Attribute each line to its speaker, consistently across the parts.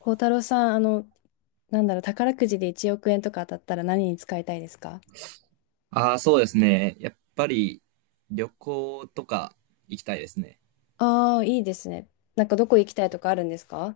Speaker 1: 孝太郎さん、なんだろう、宝くじで1億円とか当たったら何に使いたいですか？
Speaker 2: ああ、そうですね。やっぱり旅行とか行きたいですね。
Speaker 1: ああー、いいですね。なんかどこ行きたいとかあるんですか？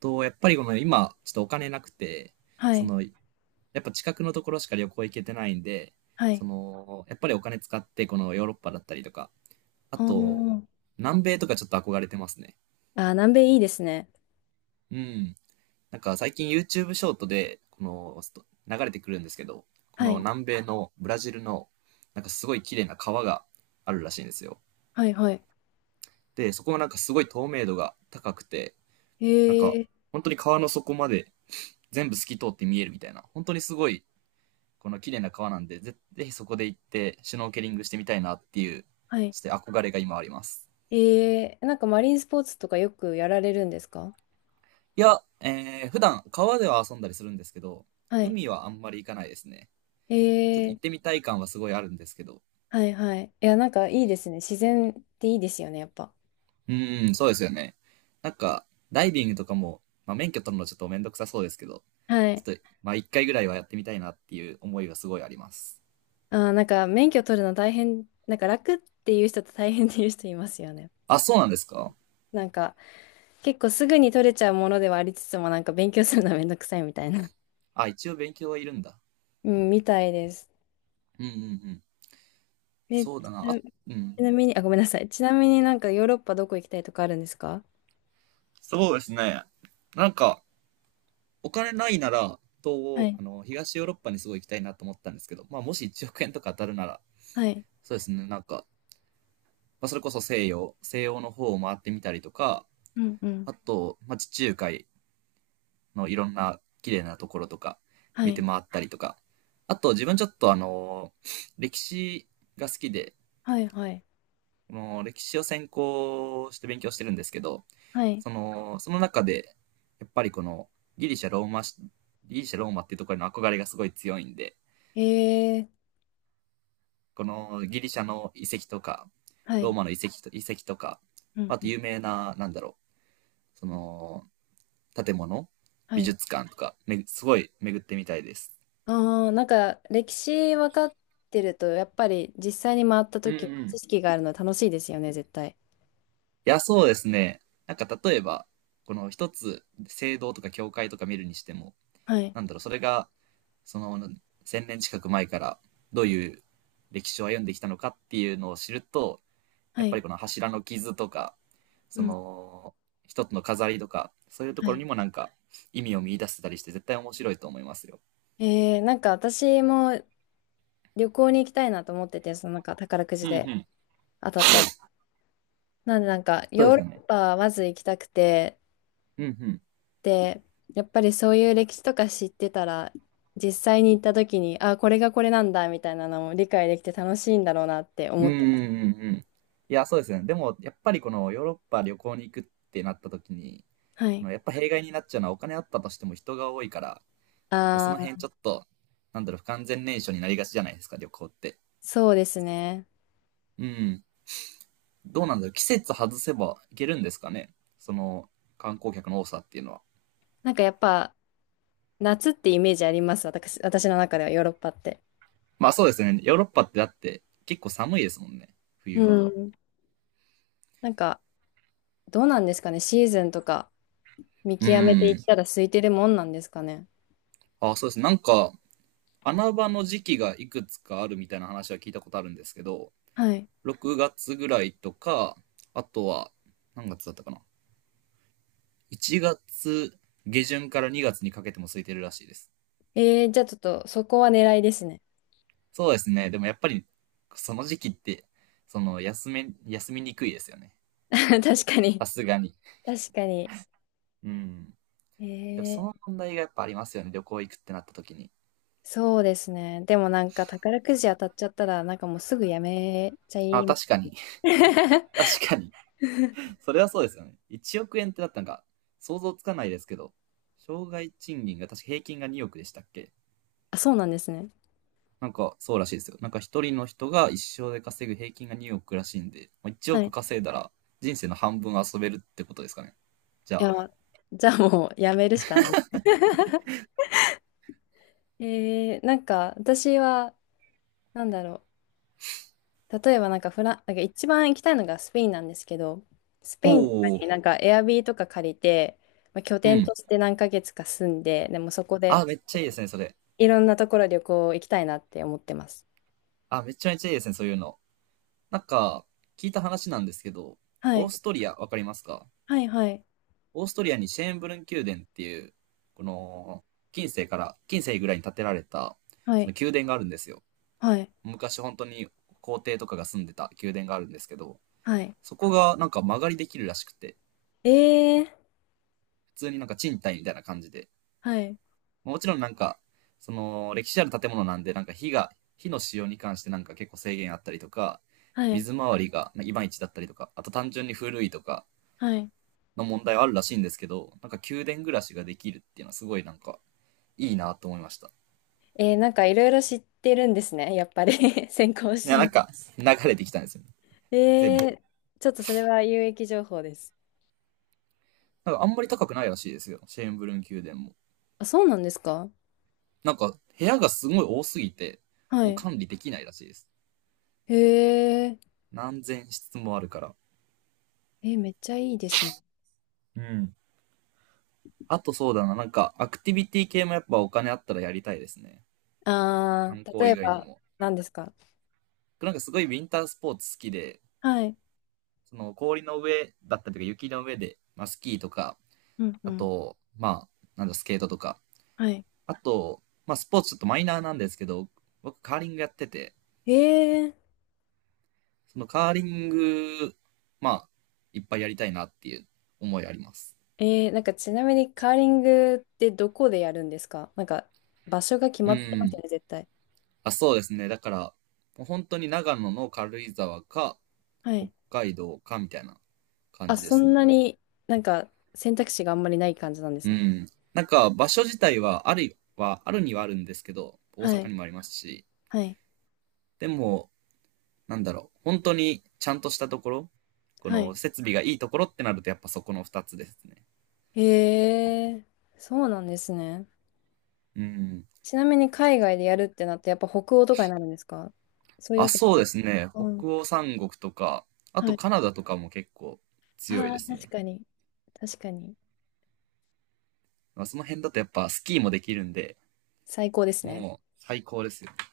Speaker 2: やっぱりこの今、ちょっとお金なくて、
Speaker 1: はい、
Speaker 2: やっぱ近くのところしか旅行行けてないんで、
Speaker 1: はい。
Speaker 2: やっぱりお金使って、このヨーロッパだったりとか、あ
Speaker 1: あ
Speaker 2: と、
Speaker 1: ー
Speaker 2: 南米とかちょっと憧れてますね。
Speaker 1: あー、南米いいですね。
Speaker 2: うん。なんか最近 YouTube ショートで、この、スト流れてくるんですけど、こ
Speaker 1: は
Speaker 2: の
Speaker 1: い、
Speaker 2: 南米のブラジルの、なんかすごい綺麗な川があるらしいんですよ。
Speaker 1: はい、はい。
Speaker 2: で、そこはなんかすごい透明度が高くて、
Speaker 1: え
Speaker 2: なんか、
Speaker 1: え、
Speaker 2: 本当に川の底まで全部透き通って見えるみたいな、本当にすごい、この綺麗な川なんで、ぜひそこで行って、シュノーケリングしてみたいなっていう、
Speaker 1: はい。
Speaker 2: ちょっと憧れが今あります。
Speaker 1: ええ、なんかマリンスポーツとかよくやられるんですか？
Speaker 2: いや、普段川では遊んだりするんですけど、
Speaker 1: はい。
Speaker 2: 海はあんまり行かないですね。
Speaker 1: え
Speaker 2: ちょっと行
Speaker 1: え、
Speaker 2: ってみたい感はすごいあるんですけど。
Speaker 1: はい、はい。いや、なんかいいですね。自然っていいですよね、やっぱ。
Speaker 2: うーん、そうですよね。なんか、ダイビングとかも、まあ、免許取るのちょっとめんどくさそうですけど、
Speaker 1: はい。
Speaker 2: ちょっと、まあ、一回ぐらいはやってみたいなっていう思いはすごいあります。
Speaker 1: あー、なんか免許取るの大変、なんか楽っていう人と大変っていう人いますよね。
Speaker 2: あ、そうなんですか？
Speaker 1: なんか、結構すぐに取れちゃうものではありつつも、なんか勉強するのはめんどくさいみたいな。
Speaker 2: あ、一応勉強はいるんだ。
Speaker 1: うん、みたいです。
Speaker 2: うんうんうん。
Speaker 1: で、ち
Speaker 2: そうだな。
Speaker 1: な
Speaker 2: あ、う
Speaker 1: ち
Speaker 2: ん。
Speaker 1: なみに、あ、ごめんなさい。ちなみになんかヨーロッパどこ行きたいとかあるんですか？
Speaker 2: そうですね。なんか、お金ないなら、東
Speaker 1: は
Speaker 2: 欧、
Speaker 1: い、
Speaker 2: 東ヨーロッパにすごい行きたいなと思ったんですけど、まあ、もし1億円とか当たるなら、
Speaker 1: はい、
Speaker 2: そうですね。なんか、まあ、それこそ西洋の方を回ってみたりとか、
Speaker 1: うんうん、
Speaker 2: あと、まあ、地中海のいろんな綺麗なところとか、
Speaker 1: は
Speaker 2: 見て
Speaker 1: い、
Speaker 2: 回ったりとか、あと、自分ちょっと歴史が好きで、
Speaker 1: はい、はい、
Speaker 2: も歴史を専攻して勉強してるんですけど、
Speaker 1: はい、
Speaker 2: その中で、やっぱりこのギリシャ、ローマし、ギリシャ、ローマっていうところへの憧れがすごい強いんで、
Speaker 1: えー、
Speaker 2: このギリシャの遺跡とか、
Speaker 1: は
Speaker 2: ロー
Speaker 1: い、
Speaker 2: マの遺跡とか、
Speaker 1: うん
Speaker 2: あ
Speaker 1: う
Speaker 2: と
Speaker 1: ん、
Speaker 2: 有名な、なんだろう、建物、
Speaker 1: は
Speaker 2: 美
Speaker 1: い。
Speaker 2: 術館とか、すごい巡ってみたいです。
Speaker 1: ああ、なんか歴史分かってると、やっぱり実際に回った
Speaker 2: うんう
Speaker 1: 時、
Speaker 2: ん。
Speaker 1: 知
Speaker 2: い
Speaker 1: 識があるの楽しいですよね、絶対。
Speaker 2: や、そうですね。なんか例えば、この一つ、聖堂とか教会とか見るにしても、
Speaker 1: はい、
Speaker 2: なんだろう、それがその1000年近く前からどういう歴史を歩んできたのかっていうのを知ると、や
Speaker 1: は
Speaker 2: っぱり
Speaker 1: い、
Speaker 2: この柱の傷とか、
Speaker 1: う
Speaker 2: そ
Speaker 1: ん、
Speaker 2: の一つの飾りとか、そういうと
Speaker 1: は
Speaker 2: ころ
Speaker 1: い。
Speaker 2: にもなんか意味を見出せたりして絶対面白いと思いますよ。
Speaker 1: なんか私も旅行に行きたいなと思ってて、そのなんか宝く
Speaker 2: う
Speaker 1: じ
Speaker 2: んう
Speaker 1: で
Speaker 2: ん。
Speaker 1: 当たった。なんでなんか
Speaker 2: そうで
Speaker 1: ヨー
Speaker 2: す
Speaker 1: ロ
Speaker 2: よね。
Speaker 1: ッパはまず行きたくて、
Speaker 2: うんうん。
Speaker 1: で、やっぱりそういう歴史とか知ってたら、実際に行った時に、あ、これがこれなんだみたいなのも理解できて楽しいんだろうなって
Speaker 2: う
Speaker 1: 思
Speaker 2: ん
Speaker 1: っ
Speaker 2: う
Speaker 1: てます。
Speaker 2: んうんうん。いや、そうですよね。でも、やっぱりこのヨーロッパ旅行に行くってなった時に、
Speaker 1: は
Speaker 2: こ
Speaker 1: い。
Speaker 2: のやっぱ弊害になっちゃうのはお金あったとしても人が多いから、そ
Speaker 1: あ
Speaker 2: の辺ち
Speaker 1: あ、
Speaker 2: ょっと、なんだろう、不完全燃焼になりがちじゃないですか、旅行って。
Speaker 1: そうですね。
Speaker 2: うん。どうなんだろう。季節外せばいけるんですかね。その観光客の多さっていうのは。
Speaker 1: なんかやっぱ夏ってイメージあります、私の中ではヨーロッパって。
Speaker 2: まあそうですね。ヨーロッパってだって結構寒いですもんね。
Speaker 1: う
Speaker 2: 冬は。
Speaker 1: ん。なんかどうなんですかね、シーズンとか見
Speaker 2: う
Speaker 1: 極めてい
Speaker 2: ん。
Speaker 1: ったら空いてるもんなんですかね。
Speaker 2: あ、そうですね。なんか穴場の時期がいくつかあるみたいな話は聞いたことあるんですけど、
Speaker 1: はい。
Speaker 2: 6月ぐらいとか、あとは何月だったかな。1月下旬から2月にかけても空いてるらしいです。
Speaker 1: えー、じゃあちょっとそこは狙いですね。
Speaker 2: そうですね。でもやっぱりその時期って、休みにくいですよね。
Speaker 1: 確か
Speaker 2: さ
Speaker 1: に。
Speaker 2: すがに。
Speaker 1: 確かに。
Speaker 2: うん。
Speaker 1: え
Speaker 2: やっぱその
Speaker 1: ー、
Speaker 2: 問題がやっぱありますよね、旅行行くってなった時に。
Speaker 1: そうですね。でもなんか宝くじ当たっちゃったら、なんかもうすぐやめちゃ
Speaker 2: あ、
Speaker 1: います。
Speaker 2: 確かに。確かに。それはそうですよね。1億円ってなったんか、想像つかないですけど、障害賃金が確か平均が2億でしたっけ？
Speaker 1: あ、そうなんですね。
Speaker 2: なんかそうらしいですよ。なんか一人の人が一生で稼ぐ平均が2億らしいんで、まあ1
Speaker 1: は
Speaker 2: 億
Speaker 1: い。
Speaker 2: 稼いだら人生の半分遊べるってことですかね。じゃ
Speaker 1: い
Speaker 2: あ。
Speaker 1: や、じゃあもうやめるしかない。なんか私は、なんだろう。例えばなんかフラン、なんか一番行きたいのがスペインなんですけど、スペ
Speaker 2: お
Speaker 1: インとか
Speaker 2: お、
Speaker 1: になんかエアビーとか借りて、まあ、拠
Speaker 2: う
Speaker 1: 点
Speaker 2: ん。
Speaker 1: として何ヶ月か住んで、でもそこで、
Speaker 2: あ、めっちゃいいですね、それ。
Speaker 1: いろんなところ旅行行きたいなって思ってます。
Speaker 2: あ、めちゃめちゃいいですね、そういうの。なんか、聞いた話なんですけど、
Speaker 1: は
Speaker 2: オー
Speaker 1: い。
Speaker 2: ストリア、わかりますか？
Speaker 1: はい、はい、
Speaker 2: オーストリアにシェーンブルン宮殿っていう、この、近世ぐらいに建てられた、
Speaker 1: は
Speaker 2: そ
Speaker 1: い、
Speaker 2: の宮殿があるんですよ。
Speaker 1: はい、
Speaker 2: 昔本当に皇帝とかが住んでた宮殿があるんですけど、
Speaker 1: はい。
Speaker 2: そこがなんか間借りできるらしくて、
Speaker 1: えー、
Speaker 2: 普通になんか賃貸みたいな感じで、
Speaker 1: はい、
Speaker 2: まあもちろんなんか、その歴史ある建物なんで、なんか火の使用に関してなんか結構制限あったりとか、
Speaker 1: はい、
Speaker 2: 水回りがいまいちだったりとか、あと単純に古いとか
Speaker 1: はい。
Speaker 2: の問題はあるらしいんですけど、なんか宮殿暮らしができるっていうのはすごいなんかいいなと思いました。
Speaker 1: えー、なんかいろいろ知ってるんですね。やっぱり 先行し
Speaker 2: いや、な
Speaker 1: て
Speaker 2: ん
Speaker 1: る。
Speaker 2: か、流れてきたんですよね。
Speaker 1: え
Speaker 2: 全部。
Speaker 1: ー、ちょっとそれは有益情報です。
Speaker 2: なんか、あんまり高くないらしいですよ。シェーンブルン宮殿も。
Speaker 1: あ、そうなんですか？
Speaker 2: なんか、部屋がすごい多すぎて、
Speaker 1: は
Speaker 2: もう
Speaker 1: い。
Speaker 2: 管理できないらしいです。
Speaker 1: へえ、
Speaker 2: 何千室もあるから。
Speaker 1: えー、めっちゃいいですね。
Speaker 2: うん。あとそうだな、なんか、アクティビティ系もやっぱお金あったらやりたいですね。
Speaker 1: あ
Speaker 2: 観
Speaker 1: ー、
Speaker 2: 光
Speaker 1: 例
Speaker 2: 以
Speaker 1: え
Speaker 2: 外に
Speaker 1: ば、
Speaker 2: も。
Speaker 1: 何ですか？
Speaker 2: なんかすごいウィンタースポーツ好きで、
Speaker 1: はい。
Speaker 2: その氷の上だったりとか雪の上で、まあスキーとか、
Speaker 1: うんう
Speaker 2: あ
Speaker 1: ん。
Speaker 2: と、まあ、なんだ、スケートとか。
Speaker 1: はい。
Speaker 2: あと、まあスポーツちょっとマイナーなんですけど、僕カーリングやってて、
Speaker 1: えー、
Speaker 2: そのカーリング、まあ、いっぱいやりたいなっていう思いあります。
Speaker 1: えー、なんかちなみにカーリングってどこでやるんですか？なんか場所が決
Speaker 2: う
Speaker 1: まってます
Speaker 2: ん。
Speaker 1: よね、絶対。
Speaker 2: あ、そうですね。だから、もう本当に長野の軽井沢か、
Speaker 1: は
Speaker 2: 北
Speaker 1: い。
Speaker 2: 海道かみたいな感
Speaker 1: あ、
Speaker 2: じで
Speaker 1: そ
Speaker 2: す
Speaker 1: んな
Speaker 2: ね。
Speaker 1: になんか選択肢があんまりない感じなんです
Speaker 2: う
Speaker 1: ね。
Speaker 2: ん。なんか、場所自体は、あるにはあるんですけど、大
Speaker 1: は
Speaker 2: 阪に
Speaker 1: い。
Speaker 2: もありますし、
Speaker 1: はい。
Speaker 2: でも、なんだろう、本当にちゃんとしたところ、こ
Speaker 1: は
Speaker 2: の
Speaker 1: い。
Speaker 2: 設備がいいところってなると、やっぱそこの2つですね。
Speaker 1: へえ、そうなんですね。
Speaker 2: うん。
Speaker 1: ちなみに海外でやるってなってやっぱ北欧とかになるんですか？そういう
Speaker 2: あ、
Speaker 1: わけじ
Speaker 2: そ
Speaker 1: ゃ
Speaker 2: う
Speaker 1: ない。
Speaker 2: ですね。
Speaker 1: うん。
Speaker 2: 北欧三国とか、あ
Speaker 1: は
Speaker 2: と
Speaker 1: い。
Speaker 2: カナダとかも結構強い
Speaker 1: あ
Speaker 2: で
Speaker 1: あ、
Speaker 2: す
Speaker 1: 確
Speaker 2: ね。
Speaker 1: かに。確かに。
Speaker 2: まあ、その辺だとやっぱスキーもできるんで、
Speaker 1: 最高ですね。
Speaker 2: もう最高ですよ。だか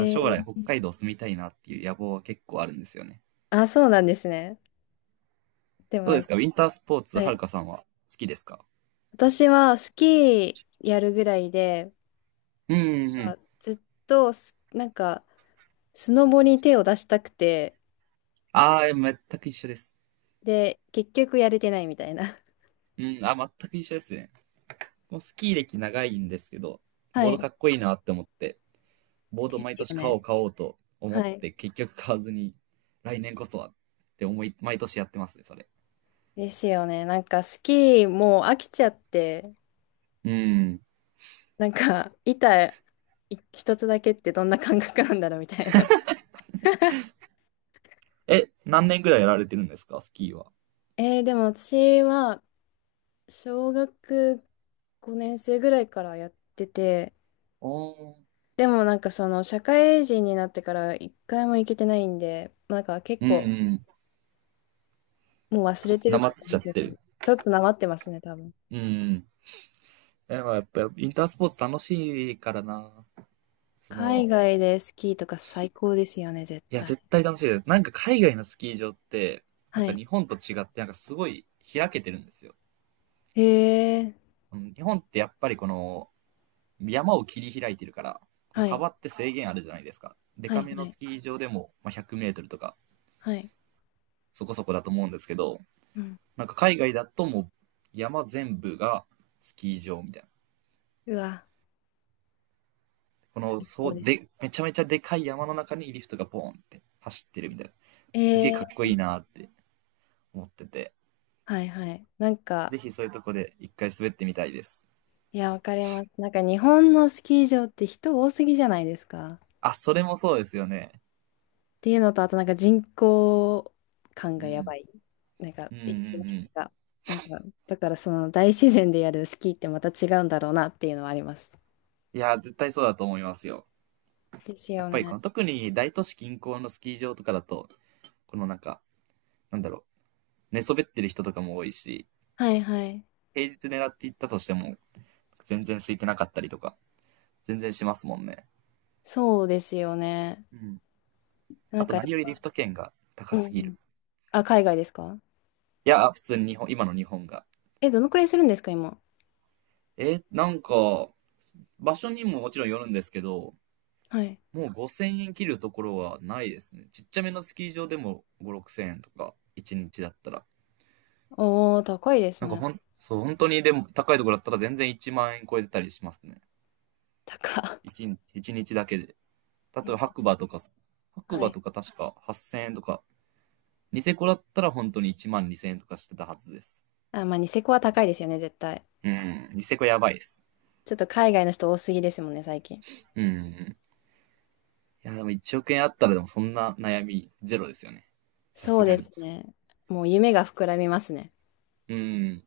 Speaker 2: ら将来
Speaker 1: ー、
Speaker 2: 北海道住みたいなっていう野望は結構あるんですよね。
Speaker 1: あ、そうなんですね。でも
Speaker 2: どう
Speaker 1: な
Speaker 2: で
Speaker 1: ん
Speaker 2: す
Speaker 1: か、
Speaker 2: かウィンタースポーツ、
Speaker 1: は
Speaker 2: はる
Speaker 1: い、
Speaker 2: かさんは好きですか？
Speaker 1: 私はスキーやるぐらいで、
Speaker 2: うんうんうん。
Speaker 1: あ、ずっとなんかスノボに手を出したくて、
Speaker 2: ああ、全く一緒です。
Speaker 1: で、結局やれてないみたいな。
Speaker 2: うん、あ、全く一緒ですね。もうスキー歴長いんですけど、
Speaker 1: は
Speaker 2: ボード
Speaker 1: い。
Speaker 2: かっこいいなって思って、ボード
Speaker 1: です
Speaker 2: 毎年
Speaker 1: よ
Speaker 2: 買お
Speaker 1: ね。
Speaker 2: う買おうと思
Speaker 1: は
Speaker 2: っ
Speaker 1: い。
Speaker 2: て、結局買わずに、来年こそはって思い、毎年やってますね、それ。
Speaker 1: ですよね。なんかスキーもう飽きちゃって、
Speaker 2: うん。
Speaker 1: なんか板一つだけってどんな感覚なんだろうみたいな。
Speaker 2: え、何年ぐらいやられてるんですか、スキーは？
Speaker 1: でも私は小学5年生ぐらいからやってて、
Speaker 2: おー。
Speaker 1: でもなんかその社会人になってから一回も行けてないんで、なんか結
Speaker 2: うん
Speaker 1: 構
Speaker 2: うん。
Speaker 1: もう忘れて
Speaker 2: な
Speaker 1: る
Speaker 2: ま
Speaker 1: か
Speaker 2: っ
Speaker 1: も
Speaker 2: ちゃ
Speaker 1: し
Speaker 2: っ
Speaker 1: れ
Speaker 2: て
Speaker 1: な
Speaker 2: る。
Speaker 1: い。ちょっとなまってますね、多分。
Speaker 2: うんうん。え、まあ、やっぱ、インタースポーツ楽しいからな。その、
Speaker 1: 海外でスキーとか最高ですよね、絶
Speaker 2: いや、
Speaker 1: 対。
Speaker 2: 絶対楽しいです。なんか海外のスキー場って、なん
Speaker 1: は
Speaker 2: か
Speaker 1: い。
Speaker 2: 日本と違って、なんかすごい開けてるんですよ。
Speaker 1: へえ。
Speaker 2: うん日本ってやっぱり山を切り開いてるから、この
Speaker 1: はい。
Speaker 2: 幅って制限あるじゃないですか。デ
Speaker 1: は
Speaker 2: カ
Speaker 1: い
Speaker 2: め
Speaker 1: は
Speaker 2: の
Speaker 1: い。
Speaker 2: スキー場でも、まあ、100メートルとか
Speaker 1: はい。
Speaker 2: そこそこだと思うんですけど、
Speaker 1: うん。
Speaker 2: なんか海外だともう山全部がスキー場みたいな。
Speaker 1: うわ、最
Speaker 2: そ
Speaker 1: 高
Speaker 2: う、
Speaker 1: です。
Speaker 2: で、めちゃめちゃでかい山の中にリフトがボーンって走ってるみたいな。すげえ
Speaker 1: え
Speaker 2: かっこ
Speaker 1: え。
Speaker 2: いいなって思ってて、
Speaker 1: はいはい。なんか、
Speaker 2: ぜひそういうとこで一回滑ってみたいです。
Speaker 1: いや、わかります。なんか日本のスキー場って人多すぎじゃないですか。
Speaker 2: あ、それもそうですよね。
Speaker 1: っていうのと、あとなんか人口感
Speaker 2: う
Speaker 1: がやば
Speaker 2: ん。
Speaker 1: い。なんか、
Speaker 2: うんう
Speaker 1: 雪の
Speaker 2: んう
Speaker 1: 質
Speaker 2: ん。
Speaker 1: が。なんか、だからその大自然でやるスキーってまた違うんだろうなっていうのはあります。
Speaker 2: いや、絶対そうだと思いますよ。
Speaker 1: です
Speaker 2: や
Speaker 1: よ
Speaker 2: っぱりこ
Speaker 1: ね。
Speaker 2: の特に大都市近郊のスキー場とかだと、このなんか、なんだろう、寝そべってる人とかも多いし、
Speaker 1: はいはい。
Speaker 2: 平日狙っていったとしても、全然空いてなかったりとか、全然しますもんね。
Speaker 1: そうですよね。
Speaker 2: うん。
Speaker 1: な
Speaker 2: あ
Speaker 1: ん
Speaker 2: と
Speaker 1: かや
Speaker 2: 何
Speaker 1: っ
Speaker 2: よりリ
Speaker 1: ぱ、
Speaker 2: フト券が高
Speaker 1: うんう
Speaker 2: すぎる。
Speaker 1: ん。あ、海外ですか？
Speaker 2: いや、普通に今の日本が。
Speaker 1: え、どのくらいするんですか、今。
Speaker 2: え、なんか、場所にももちろんよるんですけど、
Speaker 1: はい。
Speaker 2: もう5000円切るところはないですね。ちっちゃめのスキー場でも5、6000円とか、1日だったら。
Speaker 1: おー、高いです
Speaker 2: なんか
Speaker 1: ね。
Speaker 2: そう、本当にでも高いところだったら全然1万円超えてたりしますね。
Speaker 1: 高。
Speaker 2: 1日、一日だけで。例えば
Speaker 1: え、
Speaker 2: 白
Speaker 1: は
Speaker 2: 馬
Speaker 1: い。
Speaker 2: とか確か8000円とか、ニセコだったら本当に1万2000円とかしてたはずです。
Speaker 1: あ、まあ、ニセコは高いですよね、絶対。
Speaker 2: うん、ニセコやばいです。
Speaker 1: ちょっと海外の人多すぎですもんね、最近。
Speaker 2: うんうん。いや、でも1億円あったらでもそんな悩みゼロですよね。さ
Speaker 1: そ
Speaker 2: す
Speaker 1: う
Speaker 2: が
Speaker 1: で
Speaker 2: に。
Speaker 1: すね。もう夢が膨らみますね。
Speaker 2: うん。